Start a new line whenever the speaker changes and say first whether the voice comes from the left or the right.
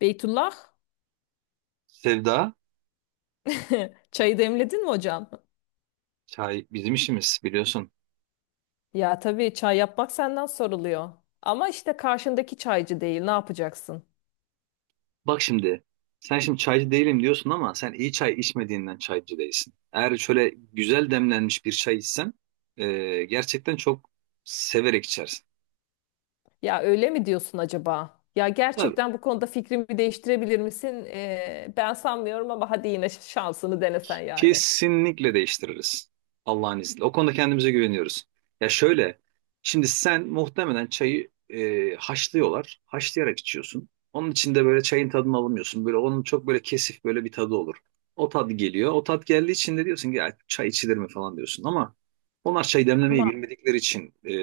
left: Beytullah,
right: Sevda,
left: çayı demledin mi hocam?
right: çay bizim işimiz biliyorsun.
left: Ya tabii çay yapmak senden soruluyor. Ama işte karşındaki çaycı değil, ne yapacaksın?
right: Bak şimdi, sen şimdi çaycı değilim diyorsun ama sen iyi çay içmediğinden çaycı değilsin. Eğer şöyle güzel demlenmiş bir çay içsen, gerçekten çok severek içersin.
left: Ya öyle mi diyorsun acaba? Ya
right: Tabii,
left: gerçekten bu konuda fikrimi değiştirebilir misin? Ben sanmıyorum ama hadi yine şansını denesen yani.
right: kesinlikle değiştiririz. Allah'ın izniyle. O konuda kendimize güveniyoruz. Ya şöyle, şimdi sen muhtemelen çayı haşlıyorlar. Haşlayarak içiyorsun. Onun içinde böyle çayın tadını alamıyorsun. Böyle onun çok böyle kesif böyle bir tadı olur. O tat geliyor. O tat geldiği için de diyorsun ki ya çay içilir mi falan diyorsun. Ama onlar çay demlemeyi
left: Ama.
right: bilmedikleri için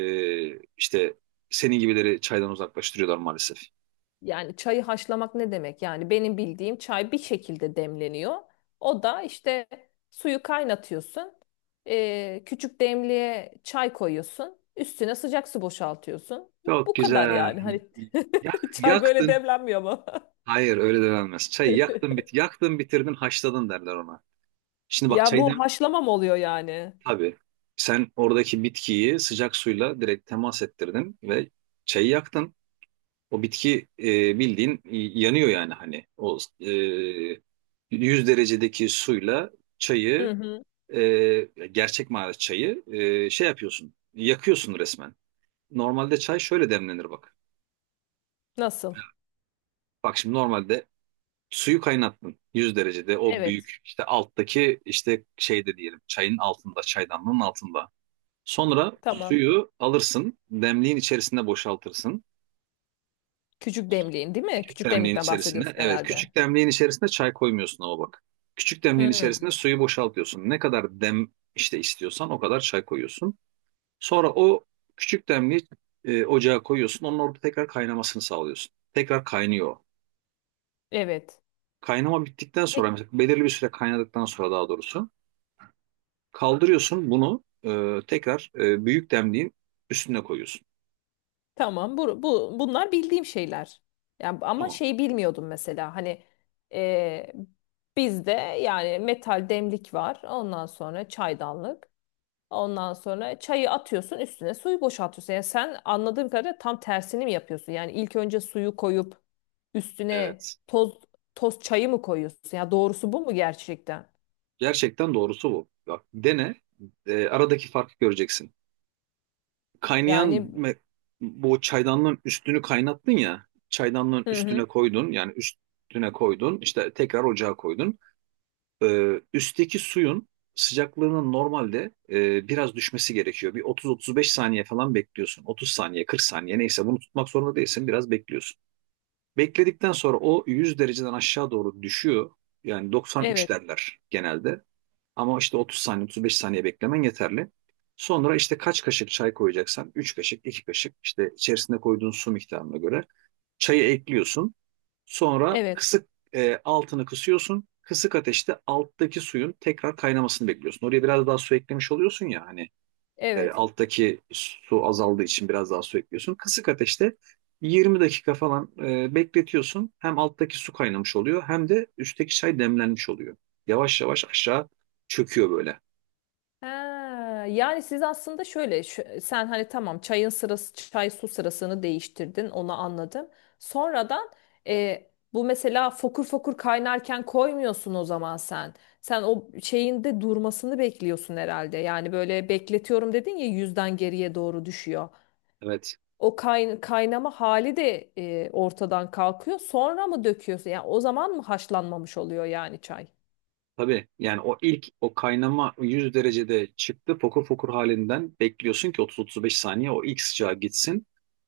right: işte senin gibileri çaydan uzaklaştırıyorlar maalesef.
left: Yani çayı haşlamak ne demek? Yani benim bildiğim çay bir şekilde demleniyor. O da işte suyu kaynatıyorsun. Küçük demliğe çay koyuyorsun. Üstüne sıcak su boşaltıyorsun.
right: Çok
left: Bu kadar
right: güzel.
left: yani. Hani çay böyle
right: Yaktın.
left: demlenmiyor ama.
right: Hayır öyle denilmez. Çayı yaktın yaktın bitirdin haşladın derler ona. Şimdi bak
left: Ya bu
right: çaydan
left: haşlama mı oluyor yani?
right: tabii sen oradaki bitkiyi sıcak suyla direkt temas ettirdin ve çayı yaktın. O bitki bildiğin yanıyor yani hani o 100 derecedeki suyla
left: Hı
right: çayı
left: hı.
right: gerçek manada çayı şey yapıyorsun yakıyorsun resmen. Normalde çay şöyle demlenir bak.
left: Nasıl?
right: Bak şimdi normalde suyu kaynattın 100 derecede o
left: Evet.
right: büyük işte alttaki işte şeyde diyelim çayın altında çaydanlığın altında. Sonra
left: Tamam.
right: suyu alırsın demliğin içerisine boşaltırsın.
left: Küçük demliğin değil mi?
right: Küçük
left: Küçük
right: demliğin
left: demlikten
right: içerisine
left: bahsediyorsun
right: evet
left: herhalde.
right: küçük demliğin içerisine çay koymuyorsun ama bak. Küçük demliğin içerisine
left: Hmm,
right: suyu boşaltıyorsun. Ne kadar işte istiyorsan o kadar çay koyuyorsun. Sonra o küçük demliği ocağa koyuyorsun. Onun orada tekrar kaynamasını sağlıyorsun. Tekrar kaynıyor.
left: evet.
right: Kaynama bittikten sonra
left: Peki,
right: mesela belirli bir süre kaynadıktan sonra daha doğrusu kaldırıyorsun bunu tekrar büyük demliğin üstüne koyuyorsun.
left: tamam. Bunlar bildiğim şeyler. Yani, ama
right: Tamam.
left: şey bilmiyordum mesela. Hani e, bizde yani metal demlik var. Ondan sonra çaydanlık. Ondan sonra çayı atıyorsun, üstüne suyu boşaltıyorsun. Yani sen anladığım kadarıyla tam tersini mi yapıyorsun? Yani ilk önce suyu koyup üstüne
right: Evet.
left: toz çayı mı koyuyorsun? Ya doğrusu bu mu gerçekten?
right: Gerçekten doğrusu bu. Bak dene. Aradaki farkı göreceksin. Kaynayan
left: Yani
right: me- Bu çaydanlığın üstünü kaynattın ya. Çaydanlığın
left: hı
right: üstüne
left: hı.
right: koydun. Yani üstüne koydun. İşte tekrar ocağa koydun. Üstteki suyun sıcaklığının normalde biraz düşmesi gerekiyor. Bir 30-35 saniye falan bekliyorsun. 30 saniye, 40 saniye neyse bunu tutmak zorunda değilsin. Biraz bekliyorsun. Bekledikten sonra o 100 dereceden aşağı doğru düşüyor. Yani 93
left: Evet.
right: derler genelde. Ama işte 30 saniye, 35 saniye beklemen yeterli. Sonra işte kaç kaşık çay koyacaksan 3 kaşık, 2 kaşık işte içerisine koyduğun su miktarına göre çayı ekliyorsun. Sonra
left: Evet,
right: altını kısıyorsun. Kısık ateşte alttaki suyun tekrar kaynamasını bekliyorsun. Oraya biraz daha su eklemiş oluyorsun ya hani
left: evet.
right: alttaki su azaldığı için biraz daha su ekliyorsun. Kısık ateşte 20 dakika falan bekletiyorsun. Hem alttaki su kaynamış oluyor hem de üstteki çay demlenmiş oluyor. Yavaş yavaş aşağı çöküyor böyle.
left: Ha, yani siz aslında şöyle, sen hani tamam çayın sırası, çay su sırasını değiştirdin, onu anladım. Sonradan e, bu mesela fokur fokur kaynarken koymuyorsun o zaman sen. Sen o şeyin de durmasını bekliyorsun herhalde. Yani böyle bekletiyorum dedin ya, yüzden geriye doğru düşüyor.
right: Evet.
left: O kaynama hali de ortadan kalkıyor. Sonra mı döküyorsun? Yani o zaman mı haşlanmamış oluyor yani çay?
right: Tabii yani o ilk o kaynama 100 derecede çıktı fokur fokur halinden bekliyorsun ki 30-35 saniye o ilk sıcağı gitsin.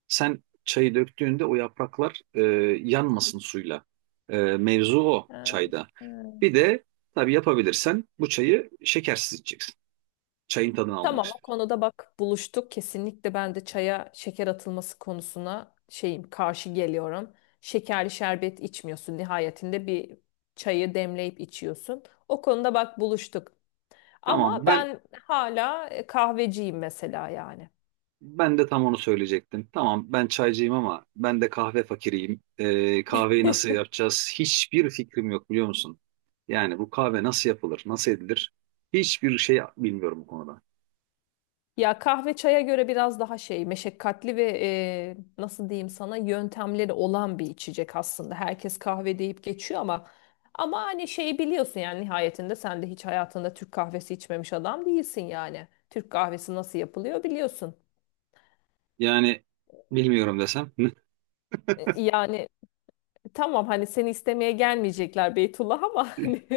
right: Sen çayı döktüğünde o yapraklar yanmasın suyla. Mevzu o
left: Ha,
right: çayda.
left: ha.
right: Bir de tabii yapabilirsen bu çayı şekersiz içeceksin. Çayın tadını almak
left: Tamam, o
right: istiyorsun.
left: konuda bak buluştuk. Kesinlikle ben de çaya şeker atılması konusuna şeyim, karşı geliyorum. Şekerli şerbet içmiyorsun. Nihayetinde bir çayı demleyip içiyorsun. O konuda bak buluştuk. Ama
right: Tamam ben
left: ben hala kahveciyim mesela yani.
right: Ben de tam onu söyleyecektim. Tamam ben çaycıyım ama ben de kahve fakiriyim. Kahveyi nasıl yapacağız? Hiçbir fikrim yok biliyor musun? Yani bu kahve nasıl yapılır, nasıl edilir? Hiçbir şey bilmiyorum bu konuda.
left: Ya kahve çaya göre biraz daha şey meşakkatli ve nasıl diyeyim sana, yöntemleri olan bir içecek aslında. Herkes kahve deyip geçiyor ama hani şey biliyorsun yani, nihayetinde sen de hiç hayatında Türk kahvesi içmemiş adam değilsin yani. Türk kahvesi nasıl yapılıyor biliyorsun.
right: Yani bilmiyorum desem.
left: Yani tamam, hani seni istemeye gelmeyecekler Beytullah ama hani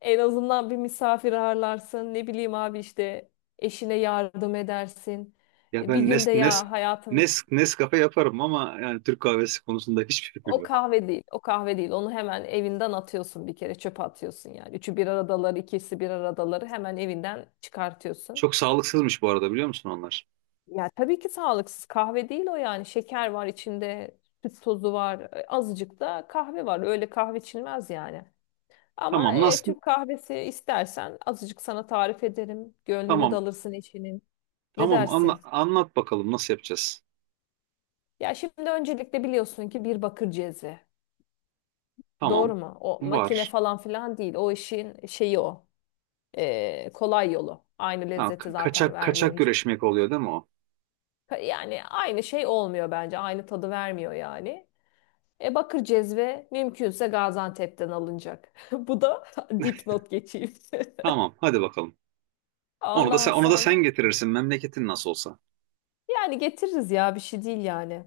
left: en azından bir misafir ağırlarsın, ne bileyim abi, işte eşine yardım edersin.
right: Ya
left: Bir
right: ben
left: günde ya hayatım.
right: Nescafe yaparım ama yani Türk kahvesi konusunda hiçbir fikrim
left: O
right: yok.
left: kahve değil. O kahve değil. Onu hemen evinden atıyorsun bir kere. Çöpe atıyorsun yani. Üçü bir aradaları, ikisi bir aradaları hemen evinden çıkartıyorsun.
right: Çok sağlıksızmış bu arada biliyor musun onlar?
left: Ya tabii ki sağlıksız. Kahve değil o yani. Şeker var içinde, süt tozu var, azıcık da kahve var. Öyle kahve içilmez yani. Ama
right: Tamam nasıl?
left: Türk kahvesi istersen azıcık sana tarif ederim. Gönlünü de
right: Tamam.
left: alırsın eşinin. Ne
right: Tamam
left: dersin?
right: anlat bakalım nasıl yapacağız?
left: Ya şimdi öncelikle biliyorsun ki bir bakır cezve. Doğru
right: Tamam.
left: mu? O makine
right: Var.
left: falan filan değil. O işin şeyi o. Kolay yolu. Aynı
right: Ha,
left: lezzeti zaten
right: kaçak
left: vermiyor
right: kaçak
left: hiçbir şey.
right: güreşmek oluyor değil mi o?
left: Yani aynı şey olmuyor bence. Aynı tadı vermiyor yani. Bakır cezve mümkünse Gaziantep'ten alınacak. Bu da dipnot geçeyim.
right: Tamam, hadi bakalım. Onu da
left: Ondan
right: sen onu da sen
left: sonra
right: getirirsin memleketin nasıl olsa.
left: yani getiririz ya, bir şey değil yani.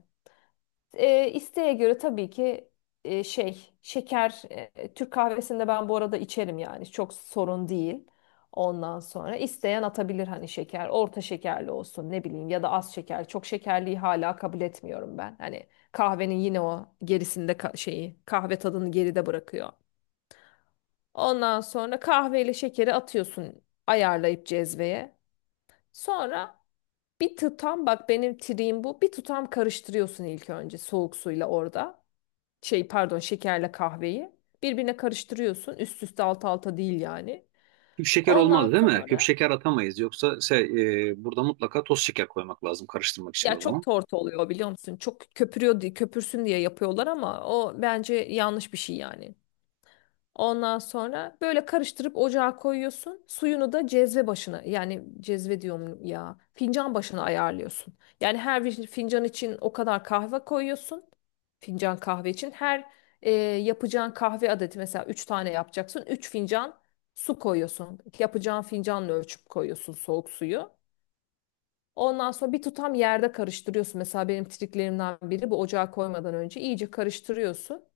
left: İsteğe göre tabii ki şeker, Türk kahvesinde ben bu arada içerim yani, çok sorun değil. Ondan sonra isteyen atabilir hani, şeker orta şekerli olsun, ne bileyim ya da az şeker, çok şekerliyi hala kabul etmiyorum ben. Hani kahvenin yine o gerisinde şeyi kahve tadını geride bırakıyor. Ondan sonra kahveyle şekeri atıyorsun ayarlayıp cezveye. Sonra bir tutam, bak benim triğim bu, bir tutam karıştırıyorsun ilk önce soğuk suyla orada, şey pardon şekerle kahveyi birbirine karıştırıyorsun. Üst üste alt alta değil yani.
right: Küp şeker
left: Ondan
right: olmaz değil mi? Küp
left: sonra
right: şeker atamayız. Yoksa burada mutlaka toz şeker koymak lazım karıştırmak için
left: ya
right: o
left: çok
right: zaman.
left: tortu oluyor biliyor musun? Çok köpürüyor diye, köpürsün diye yapıyorlar ama o bence yanlış bir şey yani. Ondan sonra böyle karıştırıp ocağa koyuyorsun. Suyunu da cezve başına, yani cezve diyorum ya, fincan başına ayarlıyorsun. Yani her bir fincan için o kadar kahve koyuyorsun. Fincan kahve için her yapacağın kahve adeti, mesela 3 tane yapacaksın. 3 fincan su koyuyorsun. Yapacağın fincanla ölçüp koyuyorsun soğuk suyu. Ondan sonra bir tutam yerde karıştırıyorsun. Mesela benim triklerimden biri bu, ocağa koymadan önce iyice karıştırıyorsun.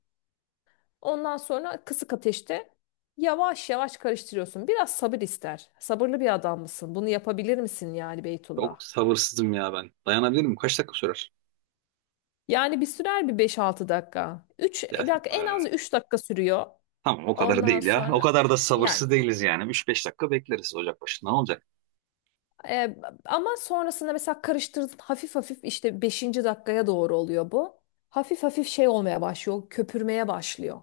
left: Ondan sonra kısık ateşte yavaş yavaş karıştırıyorsun. Biraz sabır ister. Sabırlı bir adam mısın? Bunu yapabilir misin yani
right: Çok
left: Beytullah?
right: sabırsızım ya ben. Dayanabilir miyim? Kaç dakika sürer?
left: Yani bir sürer bir 5-6 dakika. 3
right: Ya,
left: bak,
right: e,
left: en az 3 dakika sürüyor.
right: tamam o kadar
left: Ondan
right: değil ya. O
left: sonra
right: kadar da
left: yani
right: sabırsız değiliz yani. Üç beş dakika bekleriz ocak başında. Ne olacak?
left: Ee, ama sonrasında mesela karıştırdın hafif hafif, işte 5. dakikaya doğru oluyor bu. Hafif hafif şey olmaya başlıyor, köpürmeye başlıyor.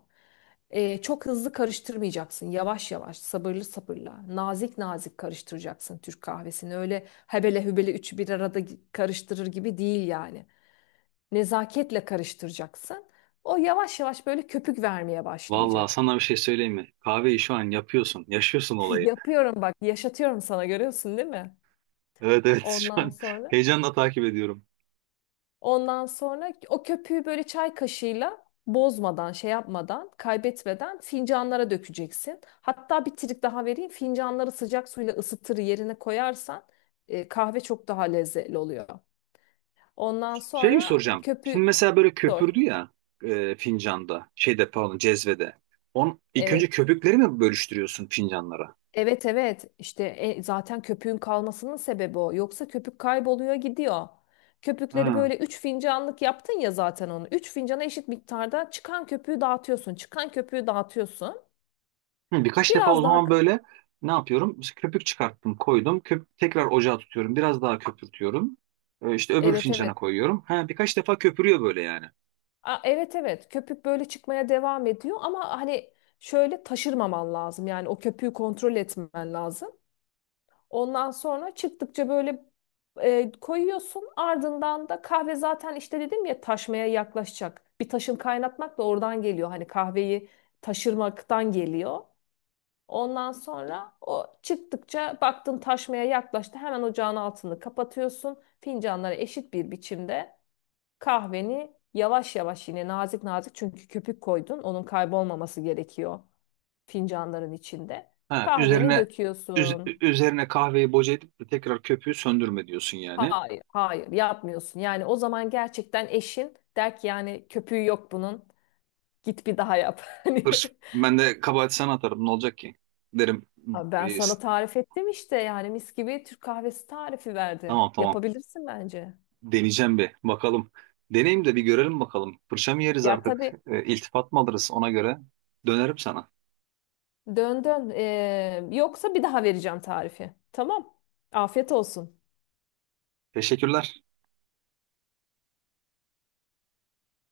left: Çok hızlı karıştırmayacaksın. Yavaş yavaş, sabırlı sabırla, nazik nazik karıştıracaksın Türk kahvesini. Öyle hebele hübele üçü bir arada karıştırır gibi değil yani. Nezaketle karıştıracaksın. O yavaş yavaş böyle köpük vermeye
right: Vallahi
left: başlayacak.
right: sana bir şey söyleyeyim mi? Kahveyi şu an yapıyorsun. Yaşıyorsun olayı.
left: Yapıyorum bak, yaşatıyorum sana, görüyorsun değil mi?
right: Evet evet şu
left: Ondan
right: an
left: sonra.
right: heyecanla takip ediyorum.
left: Ondan sonra o köpüğü böyle çay kaşığıyla bozmadan, şey yapmadan, kaybetmeden fincanlara dökeceksin. Hatta bir trik daha vereyim. Fincanları sıcak suyla ısıtır yerine koyarsan kahve çok daha lezzetli oluyor. Ondan
right: Şey
left: sonra
right: soracağım. Şimdi
left: köpüğü
right: mesela böyle
left: sor.
right: köpürdü ya fincanda, şeyde pardon cezvede. İlk
left: Evet.
right: önce köpükleri mi bölüştürüyorsun fincanlara?
left: Evet evet, işte zaten köpüğün kalmasının sebebi o. Yoksa köpük kayboluyor gidiyor. Köpükleri
right: Ha.
left: böyle 3 fincanlık yaptın ya zaten onu. 3 fincana eşit miktarda çıkan köpüğü dağıtıyorsun. Çıkan köpüğü dağıtıyorsun.
right: Hı, birkaç defa o
left: Biraz daha
right: zaman böyle ne yapıyorum? İşte köpük çıkarttım, koydum. Tekrar ocağa tutuyorum. Biraz daha köpürtüyorum. İşte öbür
left: evet
right: fincana
left: evet.
right: koyuyorum. Ha, birkaç defa köpürüyor böyle yani.
left: A, evet evet. Köpük böyle çıkmaya devam ediyor ama hani şöyle taşırmaman lazım. Yani o köpüğü kontrol etmen lazım. Ondan sonra çıktıkça böyle koyuyorsun. Ardından da kahve zaten, işte dedim ya, taşmaya yaklaşacak. Bir taşın kaynatmak da oradan geliyor. Hani kahveyi taşırmaktan geliyor. Ondan sonra o çıktıkça baktın taşmaya yaklaştı. Hemen ocağın altını kapatıyorsun. Fincanları eşit bir biçimde. Kahveni yavaş yavaş yine nazik nazik, çünkü köpük koydun, onun kaybolmaması gerekiyor fincanların içinde.
right: Ha,
left: Kahveni
right: üzerine
left: döküyorsun.
right: üzerine kahveyi boca edip de tekrar köpüğü söndürme diyorsun yani.
left: Hayır, hayır yapmıyorsun. Yani o zaman gerçekten eşin der ki, yani köpüğü yok bunun. Git bir daha yap. Hani
right: Hırs, Ben de kabahati sana atarım. Ne olacak ki? Derim.
left: abi, ben
right: e, s-
left: sana tarif ettim işte yani, mis gibi Türk kahvesi tarifi verdim.
right: Tamam tamam.
left: Yapabilirsin bence.
right: Deneyeceğim bir bakalım. Deneyim de bir görelim bakalım. Fırça mı yeriz
left: Ya
right: artık?
left: tabii,
right: E, iltifat mı alırız ona göre? Dönerim sana.
left: dön dön. Yoksa bir daha vereceğim tarifi. Tamam. Afiyet olsun.
right: Teşekkürler.